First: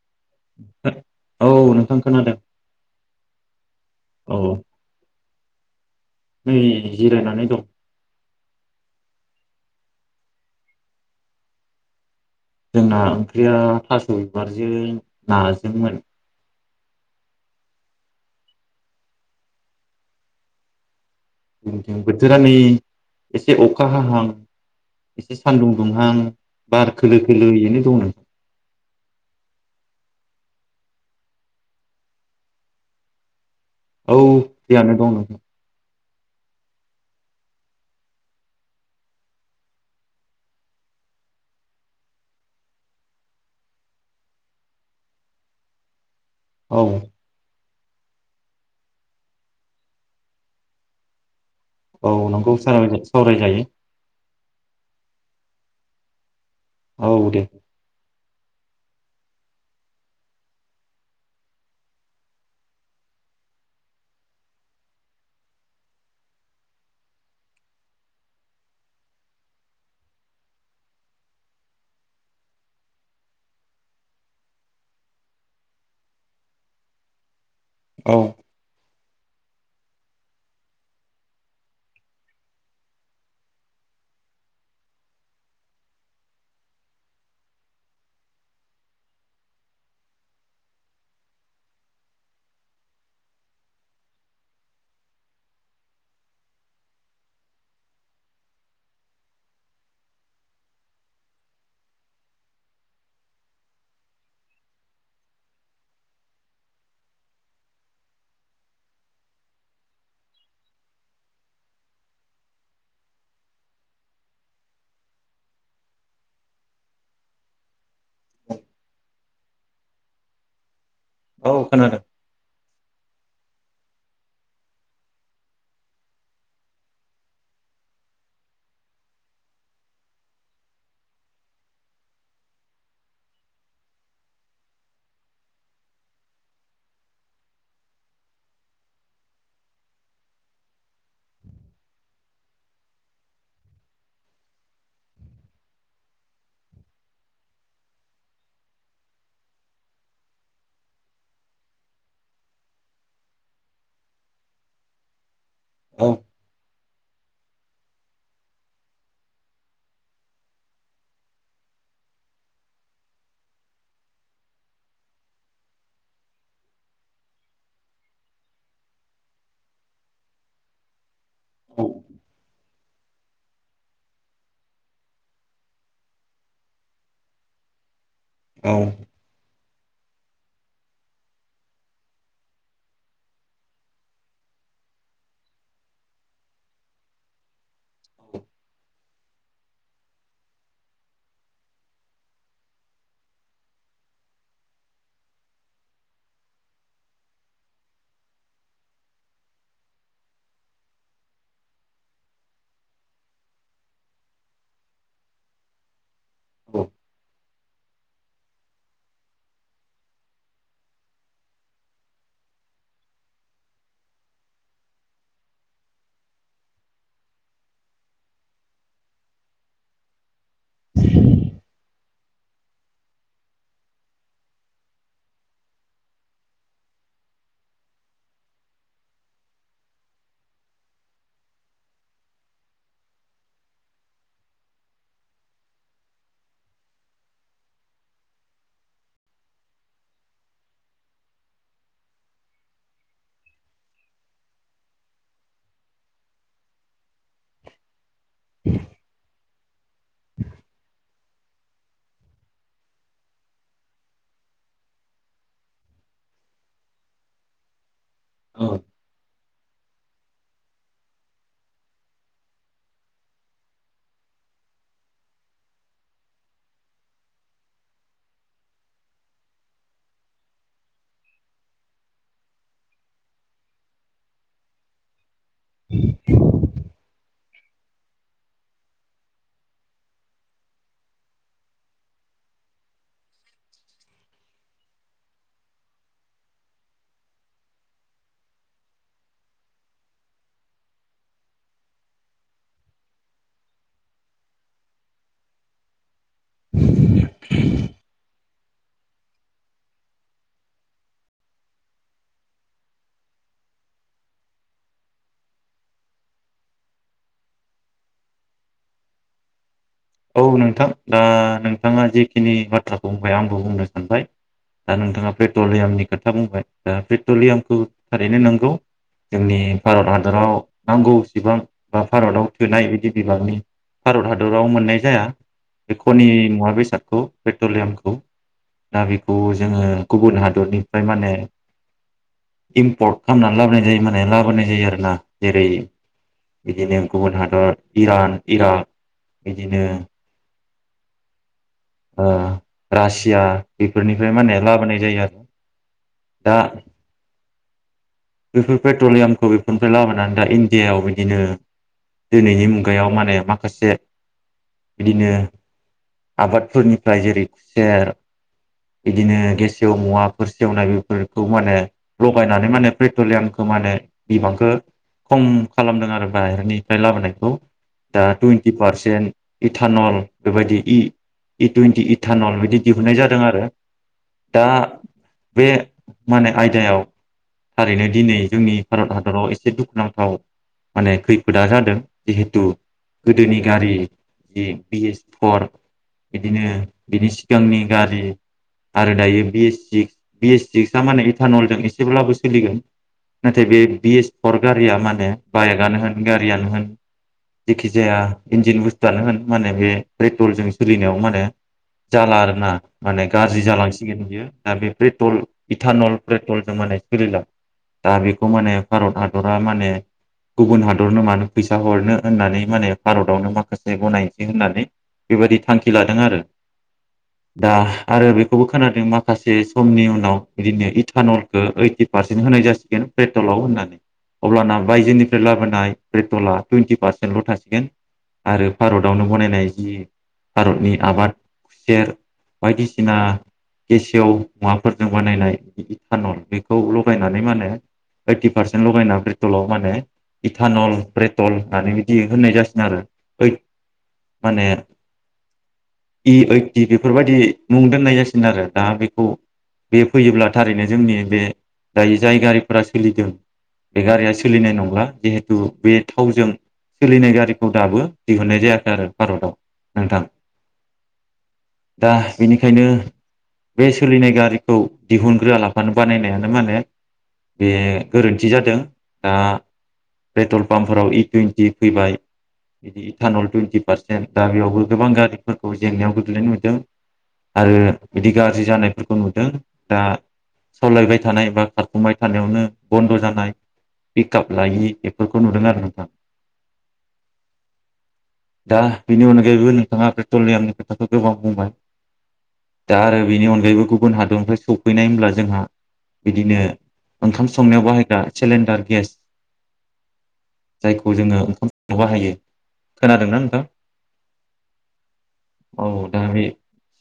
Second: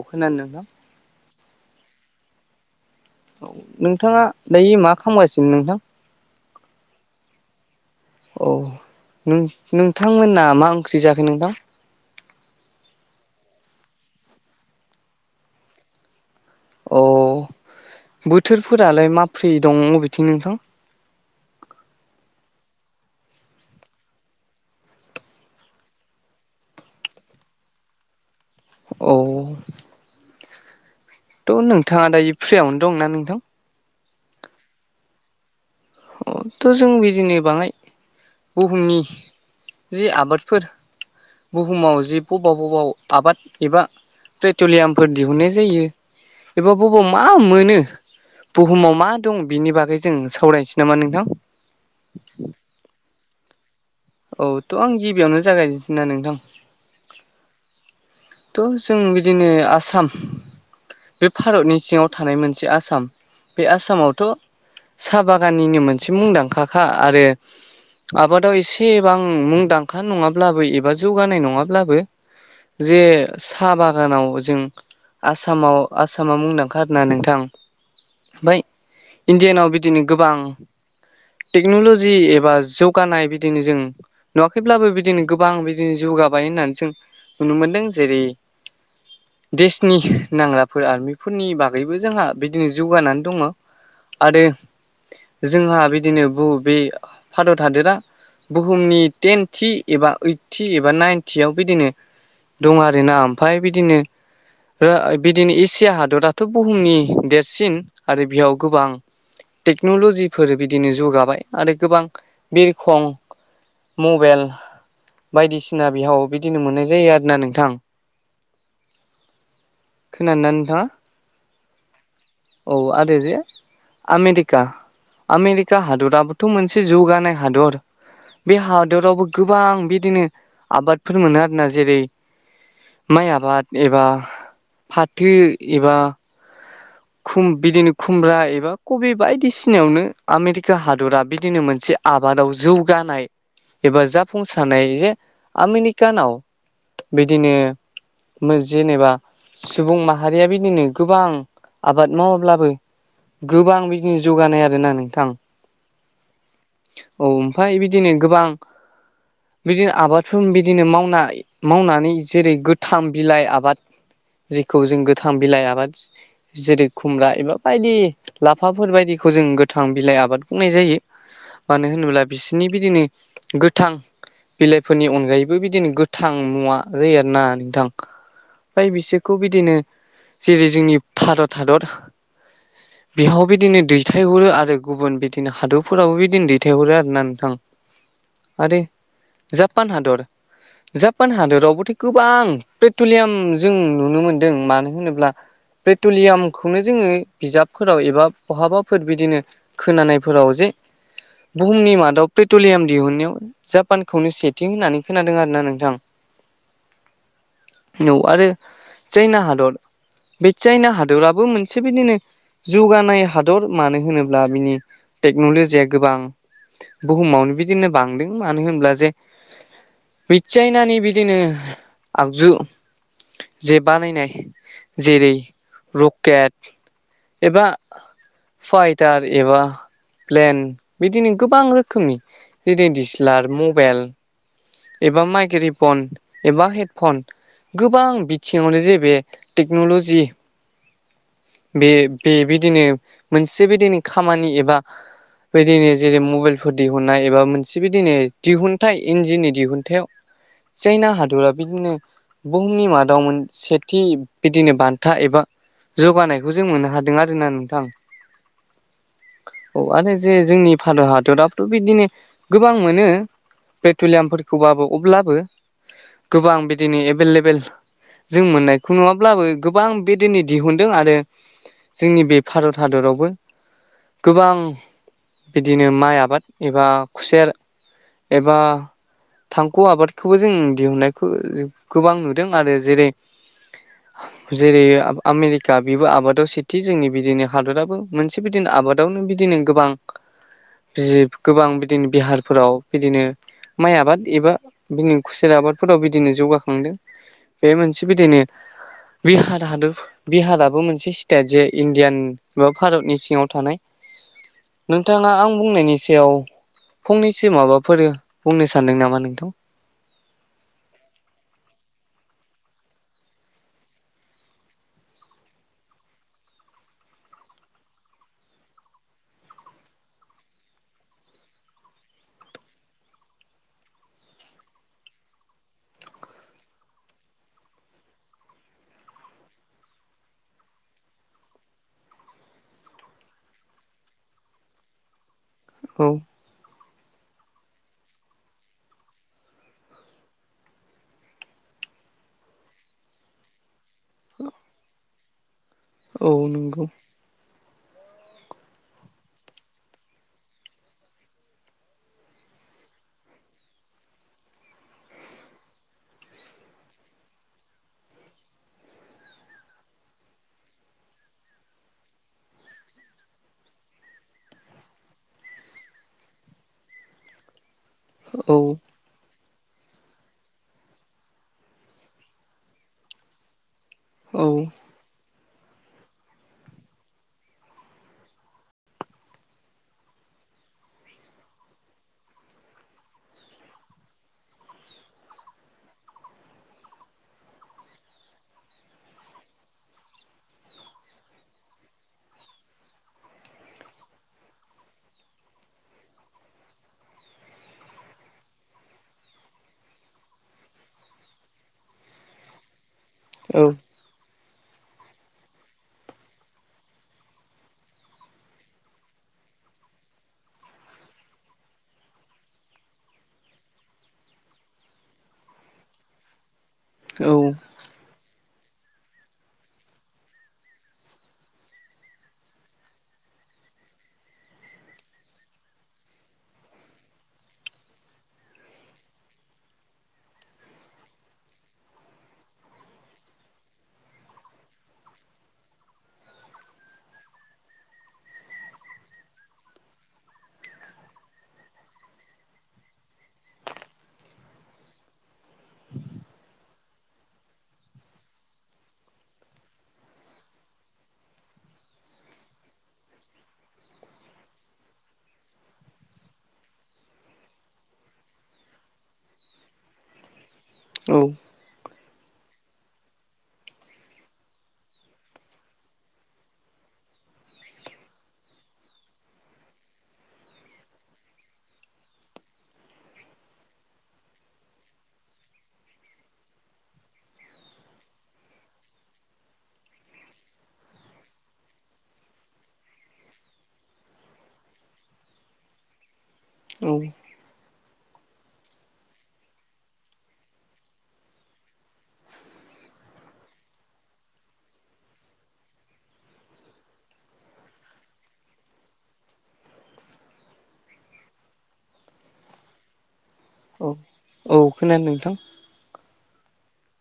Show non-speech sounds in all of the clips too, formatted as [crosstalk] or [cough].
अखोनादोना नोंथां औ नोंथां खोनादों। नोंथाङा औ दायो मा खालामगासिनो नोंथां? नै जिरायनानै दं। औ नोंथांमोना मा ओंख्रि जाखो नोंथां। जोंना ओंख्रिया थास' बिबारजों नाजोंमोन। अ बोथोरफोरालाय माबै दं बबेथिं नोंथां बिथिं बोथोरा नै एसे अखा हाहां एसे सान्दुं दुंहां बार खोलो खोलोयैनो दं औ थ' नोंथाङा दायो फ्रियावनो दं ना नोंथां? औ फ्रियानो दं नोंथां। अ थ' जों बिरनि बाङाय बुहुमनि जि आबादफोर बुहुमाव जि बबाव बबाव आबाद एबा पेट्रलियामफोर दिहुननाय जायो। एबा औ बबेाव मा मोनो बुहुमाव मा दं बिनि बागै जों सावरायनोसै नामा नोंथां औ नोंखौ सावरायजायो औथ' आं गिबियावनो जागायनोसै ना नोंथां औ दे थ' जों बिदिनो आसाम बे भारतनि सिङाव थानाय मोनसे आसाम बे आसामावथ' साहा बागाननिनो मोनसे मुंदांखााख आरो आबादाव एसे थेबां मुंदांखा नङाब्लाबो एबा जौगानाय नङाब्लाबो जे साहा बागानाव जों आसामाव आसामा मुंदांखा आरो ना नोंथां औ ओमफफ्राय इण्डियानाव बिदिनो गोबां टेक्न'ल'जि एबा जौगानायनाय बि बिदिनो जों नुवाखैब्लाबो बिदिनो गोबां बिदिनो जौगाबाय होननानै जों नुनो मोन्दों जेरै देशनि नांग्राफोर आरमिफोरनि बागैबो जोंहा बिदिनो जौगानानै दङ आरो जोंहा बिदिनो बबे भादत हादोरा बुहुमनि टेनथि एबा ओइदथि एबा नाइनटियाव बिदिनो दं आरोना ओमफफ्राय बिदिनो बिदिनो एसिया हादराथ' बुहुमनि देरसिन आरो बियाव गोबां टेक्न'ल'जिफोर बिदिनो जौगाबाय आरो गोबां बिरखं मबाइल बायदिसिना बिहाव बिदिनो मोननाय जायो आरोना नोंथां खोनादोंना नोंथाङा औ खोनादों औ आरो जे आमेरिका आमेरिका हादराबोथ' मोनसे जौगानाय हादर। बे हादरावबो गोबां बिदिनो आबादफोर मोनो आरोना जेरै माइ आबाद एबा फाथो एबा खुम बिदिनो खुमब्रा एबा कबि बायदिसिनायावनो आमेरिका हादरा बिदिनो मोनसे आबादाव जौगानाय एबा जाफुंसारनाय जे आमेनिकानाव बिदिनो जेनेबा सुबुं माहारिया बिदिनो गोबां आबाद मावाब्लाबो गोबां बिजनेस जौगानाय आरोना नोंथां। औ औ ओमफाय बिदिनो गोबां बिदिनो आबादफोर बिदिनो मावनाय मावनानै जेरै गोथां बिलाइ आबाद जेखौ जों गोथां बिलाइ आबाद जेरै खुमब्रा एबा बायदि लाफाफोर बायदिखौ जों गोथां बिलाइ आबाद बुंनाय जायो। औ मानो होनोब्ला बिसोरनि बिदिनो गोथां बिलाइफोरनि अनगायैबो बिदिनो गोथां मुवा जायो आरोना नोंथां। औ ओमफाय बिसोरखौ बिदिनो जेरै जोंनि भारत हादर [inaudible] बेहाव बिदिनो दैथायहरो आरो गुबुन बिदिनो हादरफोरावबो बिदिनो दैथायहरो आरोना नोंथां। आरो जापान हादर जापान हादरावबोथ' गोबां पेट्रलियाम जों नुनो मोन्दों मानो होनोब्ला। पेट्रलियामखौनो जोंङो बिजाबफोराव एबा बहाबाफोर बिदिनो खोनानायफोराव जे बुहुमनि मादाव पेट्रलियाम दिहुनायाव जापानखौनो सेथिं होननानै खोनादों आर ना नोंथां। [inaudible] न आरो चायना हादर बे चायना हादराबो मोनसे बिदिनो जौगानाय हादर मानो होनोब्ला बिनि टेक्न'लजिया गोबां बुहुमावनो बिदिनो बांदों मानो होनब्ला जे बि चायनानि बिदिनो आगजु जे बानायनाय जेरै रकेट एबा फाइटार एबा प्लेन बिदिनो गोबां रोखोमनि जेरै दिसिलार मबेल एबा माइक्रेफन एबा हेडफन गोबां बिथिङावनो जे बे टेक्न'लजि बे बेबायदिनो मोनसे बिदिनो खामानि एबा बेदिनो जेरै मबाइलफोर दिहुननाय एबा मोनसे बिदिनो दिहुनथाइ इन्जिननि दिहुनथायाव चायना हादरा बिदिनो बुहुमनि मादावमोन सेथि बिदिनो बान्था एबा जौगानायखौ जों मोननो हादों आरोना नोंथां। औ औ आरो जे जोंनि भारत हादराबोथ' बिदिनो गोबां मोनो। पेट्रलियामफोरखौबाबो अब्लाबो गोबां बिदिनो एभेलेबेल जों मोननायखौ नुवा अब्लाबो गोबां बे दिनै दिहुनदों आरो जोंनि बे भारत हादरावबो गोबां बिदिनो माइ आबाद एबा खुसेर एबा थांखु आबादखौबो जों दिहुननायखौ गोबां नुदों आरो जेरै जेरै आमेरिका बेबो आबादाव सेथि जोंनि बिदिनो हादराबो। मोनसे बिदिनो आबादावनो बिदिनो गोबां [inaudible] बि गोबां बिदिनो बिहारफोराव बिदिनो माइ आबाद एबा बिनि खुसेर आबादफोराव बिदिनो जौगाखांदों बे मोनसे बिदिनो बे हाद-हादो बिहाराबो मोनसे स्टेट जे इण्डियान बा भारतनि सिङाव थानाय नोंथाङा आं बुंनायनि सायाव फंनैसो माबाफोर बुंनो सानदों नामा नोंथां औ नोंथां दा नोंथाङा जेखिनि बाथ्राखौ बुंबाय आंबो बुंनो सानबाय दा नोंथाङा पेट्रलियामनि खोथा बुंबाय दा पेट्रलियामखौ थारैनो नोंगौ जोंनि भारत हादराव नांगौसेबां बा भारताव थोनाय बिदि बिबांनि भारत हादराव मोननाय जाया बे खनि मुवा बेसादखौ पेट्रलियामखौ दा बेखौ जोङो गुबुन हादरनिफ्राय माने इम्पर्ट खालामनानै लाबोनाय जायो माने लाबोनाय जायो आरो ना जेरै औ बिदिनो गुबुन हादर इरान इराक बिदिनो रासिया बेफोरनिफ्राय मान होने लाबोनाय जायो आरो औ दा नंगौ बेफोर पेट्रलियामखौ बेफोरनिफ्राय लाबोनानै दा इण्डियायाव बिदिनो दिनैनि मुगायाव माने माखासे बिदिनो आबादफोरनिफ्राय जेरै खुसेर बिदिनो गेसेव मुवाफोर सेवनाय बेफोरखौ माने लगायनानै माने पेट्रलियामखौ मानो बिबांखौ खम खालामदों आरो बाहेरनिफ्राय लाबोनायखौ दा औ टुइन्टि पारसेन इटानल बेबायदि इ इ टुवन्टि इटानल बिदि दिहुननाय जादों आरो औ दा बे माने आयदायाव थारैनो दिनै जोंनि भारत हादराव एसे दुखुनांथाव माने खैफोदा जादों जिहेथु गोदोनि गारि जि बिएस फर बिदिनो बिनि सिगांनि गारि आरो दायो बि सिक्स माने इटानल जों एसेब्लाबो सोलिगोन नाथाय बे बि एस फर गारिया माने बाइकआनो होन गारियानो होन जेखि जाया इन्जिन बुस्थुआनो होन माने बे पेट्रलजों सोलिनायाव माने जाला आरोना माने औ गाज्रि जालांसिगोन बियो दा बे पेट्रल इटानल पेट्रलजों माने सलिला दा बेखौ माने भारत हादरा माने गुबुन हादरनो मानो फैसा हरनो होननानै माने भारतआवनो माखासे गनायसै होननानै बेबायदि थांखि लादों आरो दा आरो बेखौबो खोनादों माखासे समनि उनाव बिदिनो इथानलखौ फिफटि पार्सेन्ट होनाय जासिगोन पेट्रलाव होननानै अब्लाना बायजोनिफ्राय लाबोनाय पेट्रला टुइेन्टि पारसेन्टल' थासिगोन आरो भारतावनो बनायनाय जि भारतनि आबाद सेर बायदिसिना गसेव मुवाफोरजों बानायनाय [unintelligible] बेखौ लगायनानै मा होनो ओदटि पारसेन्ट लगायना पेट्रलाव माने इटानल पेट्रल होननानै बिदि होननाय जासिन आरो माने इ ओइटि बेफोरबायाददि मुं दोननाय जासिन आरो दा बेखौ बे फैयोब्ला थारैनो जोंनि बे दायो जायगारिफोरा सोलिदों बे गारिया सोलिनाय नंला जिहेथु बे थावजों सोलिनाय गारिखौ दाबो दिहुननाय जायाखै आरो भारतआव नोंथां ‌ औ । दा बेनिखायनो बे सोलिनाय गारिखौ दिहुनग्रोआलाबानो बानायनाया मा होनो बे गोरोन्थि जादों दा पेट्रल पाम्पफोराव इ टुवन्टि फैबाय बिदि एटान'ल टुइन्टि पारसेन्ट दा बेयावबो गोबां गारिफोरखौ जेंनायाव गोग्लैनो नुदों ‌ आरो बिदि गाज्रि जानायफोरखौ नुदों दा सलायबाय थानाय बा खारफुमबाय थानायावनो बन्द' जानाय पिकआप लायि बेफोरखौ नुदों आरो नोंथां । औ । दा बेनि अनगायैबो नोंथाङा पेट्रलियामनि खोथाखौ गोबां बुंबाय । [inaudible] दा आरो बेनि अनगायैबो गुबुन हादरनिफ्राय सौफैनाय होनब्ला जोंहा बिदिनो ओंखाम संनायाव बाहायग्रा सेलिन्डार गेस । जायखौ जोङो ओंखाम संनायाव बाहायो खोनादोंना नोंथां? औ औ खोनानोदों नोंथां । औ दा बे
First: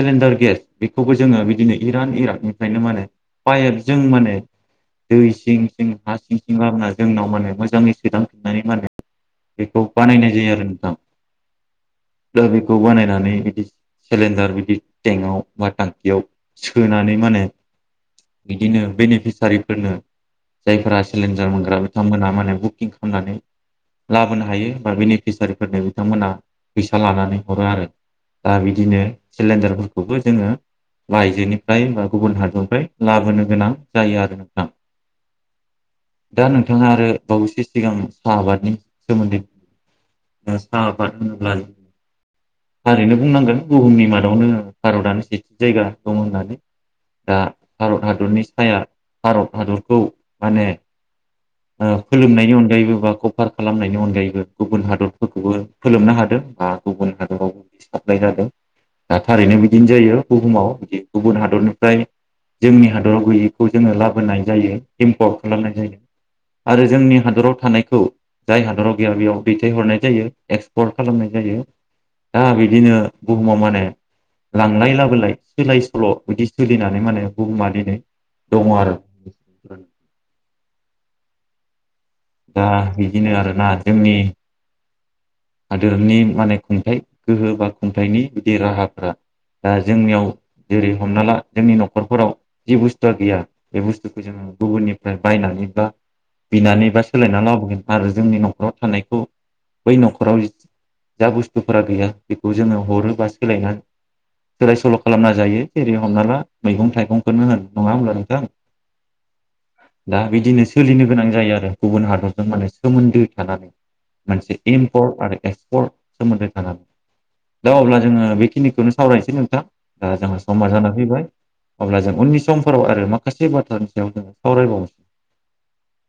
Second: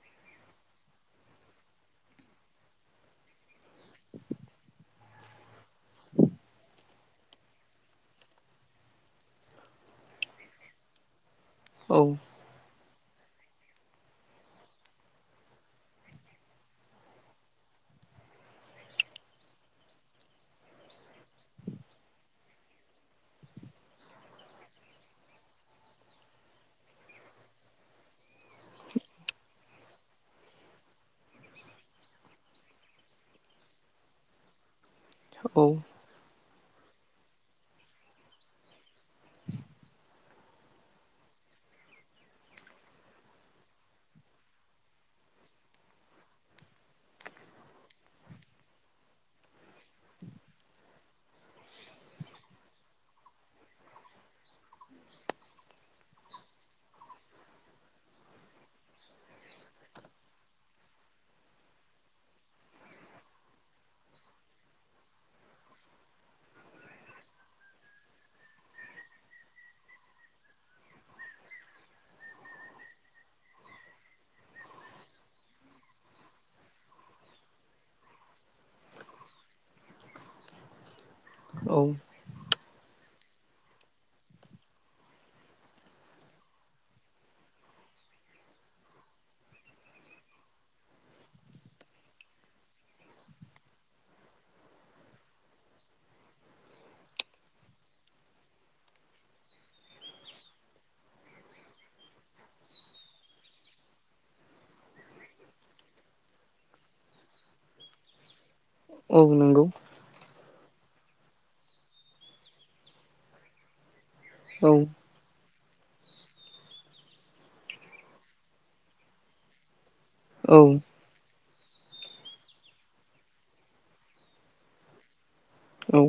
सिलिन्डार गेस बेखौबो जोङो बिदिनो इरान इरकनिफ्रायनो माने [unintelligible] जों माने दै सिं सिं हा सिं सिं लाबोनानै जोंनाव माने मोजाङै सोदांफिन्नानै माने बेखौ बानायनाय जायो आरो नोंथां । औ । दा बेखौ बानायनानै बिदि सिलिन्डार बिदि टेंकआव बा टांखियाव सोनानै माने बिदिनो बेनिफिसारिफोरनो जायफोरा सिलिन्डार मोनग्रा बिथांमोनहा माने बुकिं खालामनानै लाबोनो हायो बा बेनिफिसारिफोरनो बिथांमोना फैसा लानानै हरो आरो । दा बिदिनो सिलिन्डारफोरखौबो जोङो बाइजोनिफ्राय बा गुबुन हादरनिफ्राय लाबोनो गोनां जायो आरो नोंथा । औ । दा नोंथाङा आरो बावैसो सिगां साहा आबादनि सोमोन्दै दा साहा आबाद होनोल्बा थारैनो बुंनांगोन बुहुमनि मादावनो भारतआनो सेथि जायगा दं होननानै । दा भारत हादरनि साया भारत हादरखौ माने ओ फोलोमनायनि अनगायैबो बा कभार खालामनायनि अनगायैबो गुबुन हादरफोरखौबो फोलोमनो हादों बा गुबुन हादरावबो [unintelligible] जादों । दा थारैनो बिदिनो जायो बुहुमाव बिदि गुबुन हादरनिफ्राय जोंनि हादराव गैयैखौ जोङो लाबोनाय जायो इम्पर्ट खालामनाय जायो । आरो जोंनि हादराव थानायखौ जाय हादराव गैया बेयाव दैथायहरनाय जायो एक्सपर्ट खालामनाय जायो। दा बिदिनो बुहुमाव माने लांलाय लाबोलाय सोलाय सोल' बिदि सोलिनानै माने बुहुमा दिनै दङ आरो औ दा बिदिनो आरोना जोंनि हादोरनि माने खुंथाइ गोहो बा खुंथाइनि बिदि राहाफ्रा दा जोंनियाव जेरै हमना ला जोंनि न'खरफोराव जि बुस्थुआ गैया बे बुस्थुखौ जोङो गुबुननिफ्राय बायनानै बा बिनानै बा सोलायना लाबोगोन आरो जोंनि न'खराव थानायखौ बै न'खराव जा बुस्थुफोरा गैया बेखौ जोङो हरो बा सोलायना सोलाय सोल' खालामना जायो जेरै हमना ला मैगं' थाइगंखौनो होन नङा होमब्ला नोंथां? औ नोंगौ । दा बिदिनो सोलिनो गोनां जायो आरो गुबुन हादरजों माने सोमोन्दो थानानै मोनसे औ इम्पर्ट आरो एक्सपर्ट सोमोन्दो थांगोन दा अब्ला जोङो बेखिनिखौनो सावरायनोसै नोंथां दा जोंहा औ समाज जाना फैबाय अब्ला जों उननि समफोराव आरो माखासे बाथ्रानि सायाव जोङो सावरायबावनोसै औ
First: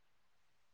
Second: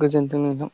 गोजोन्थों नोंथां।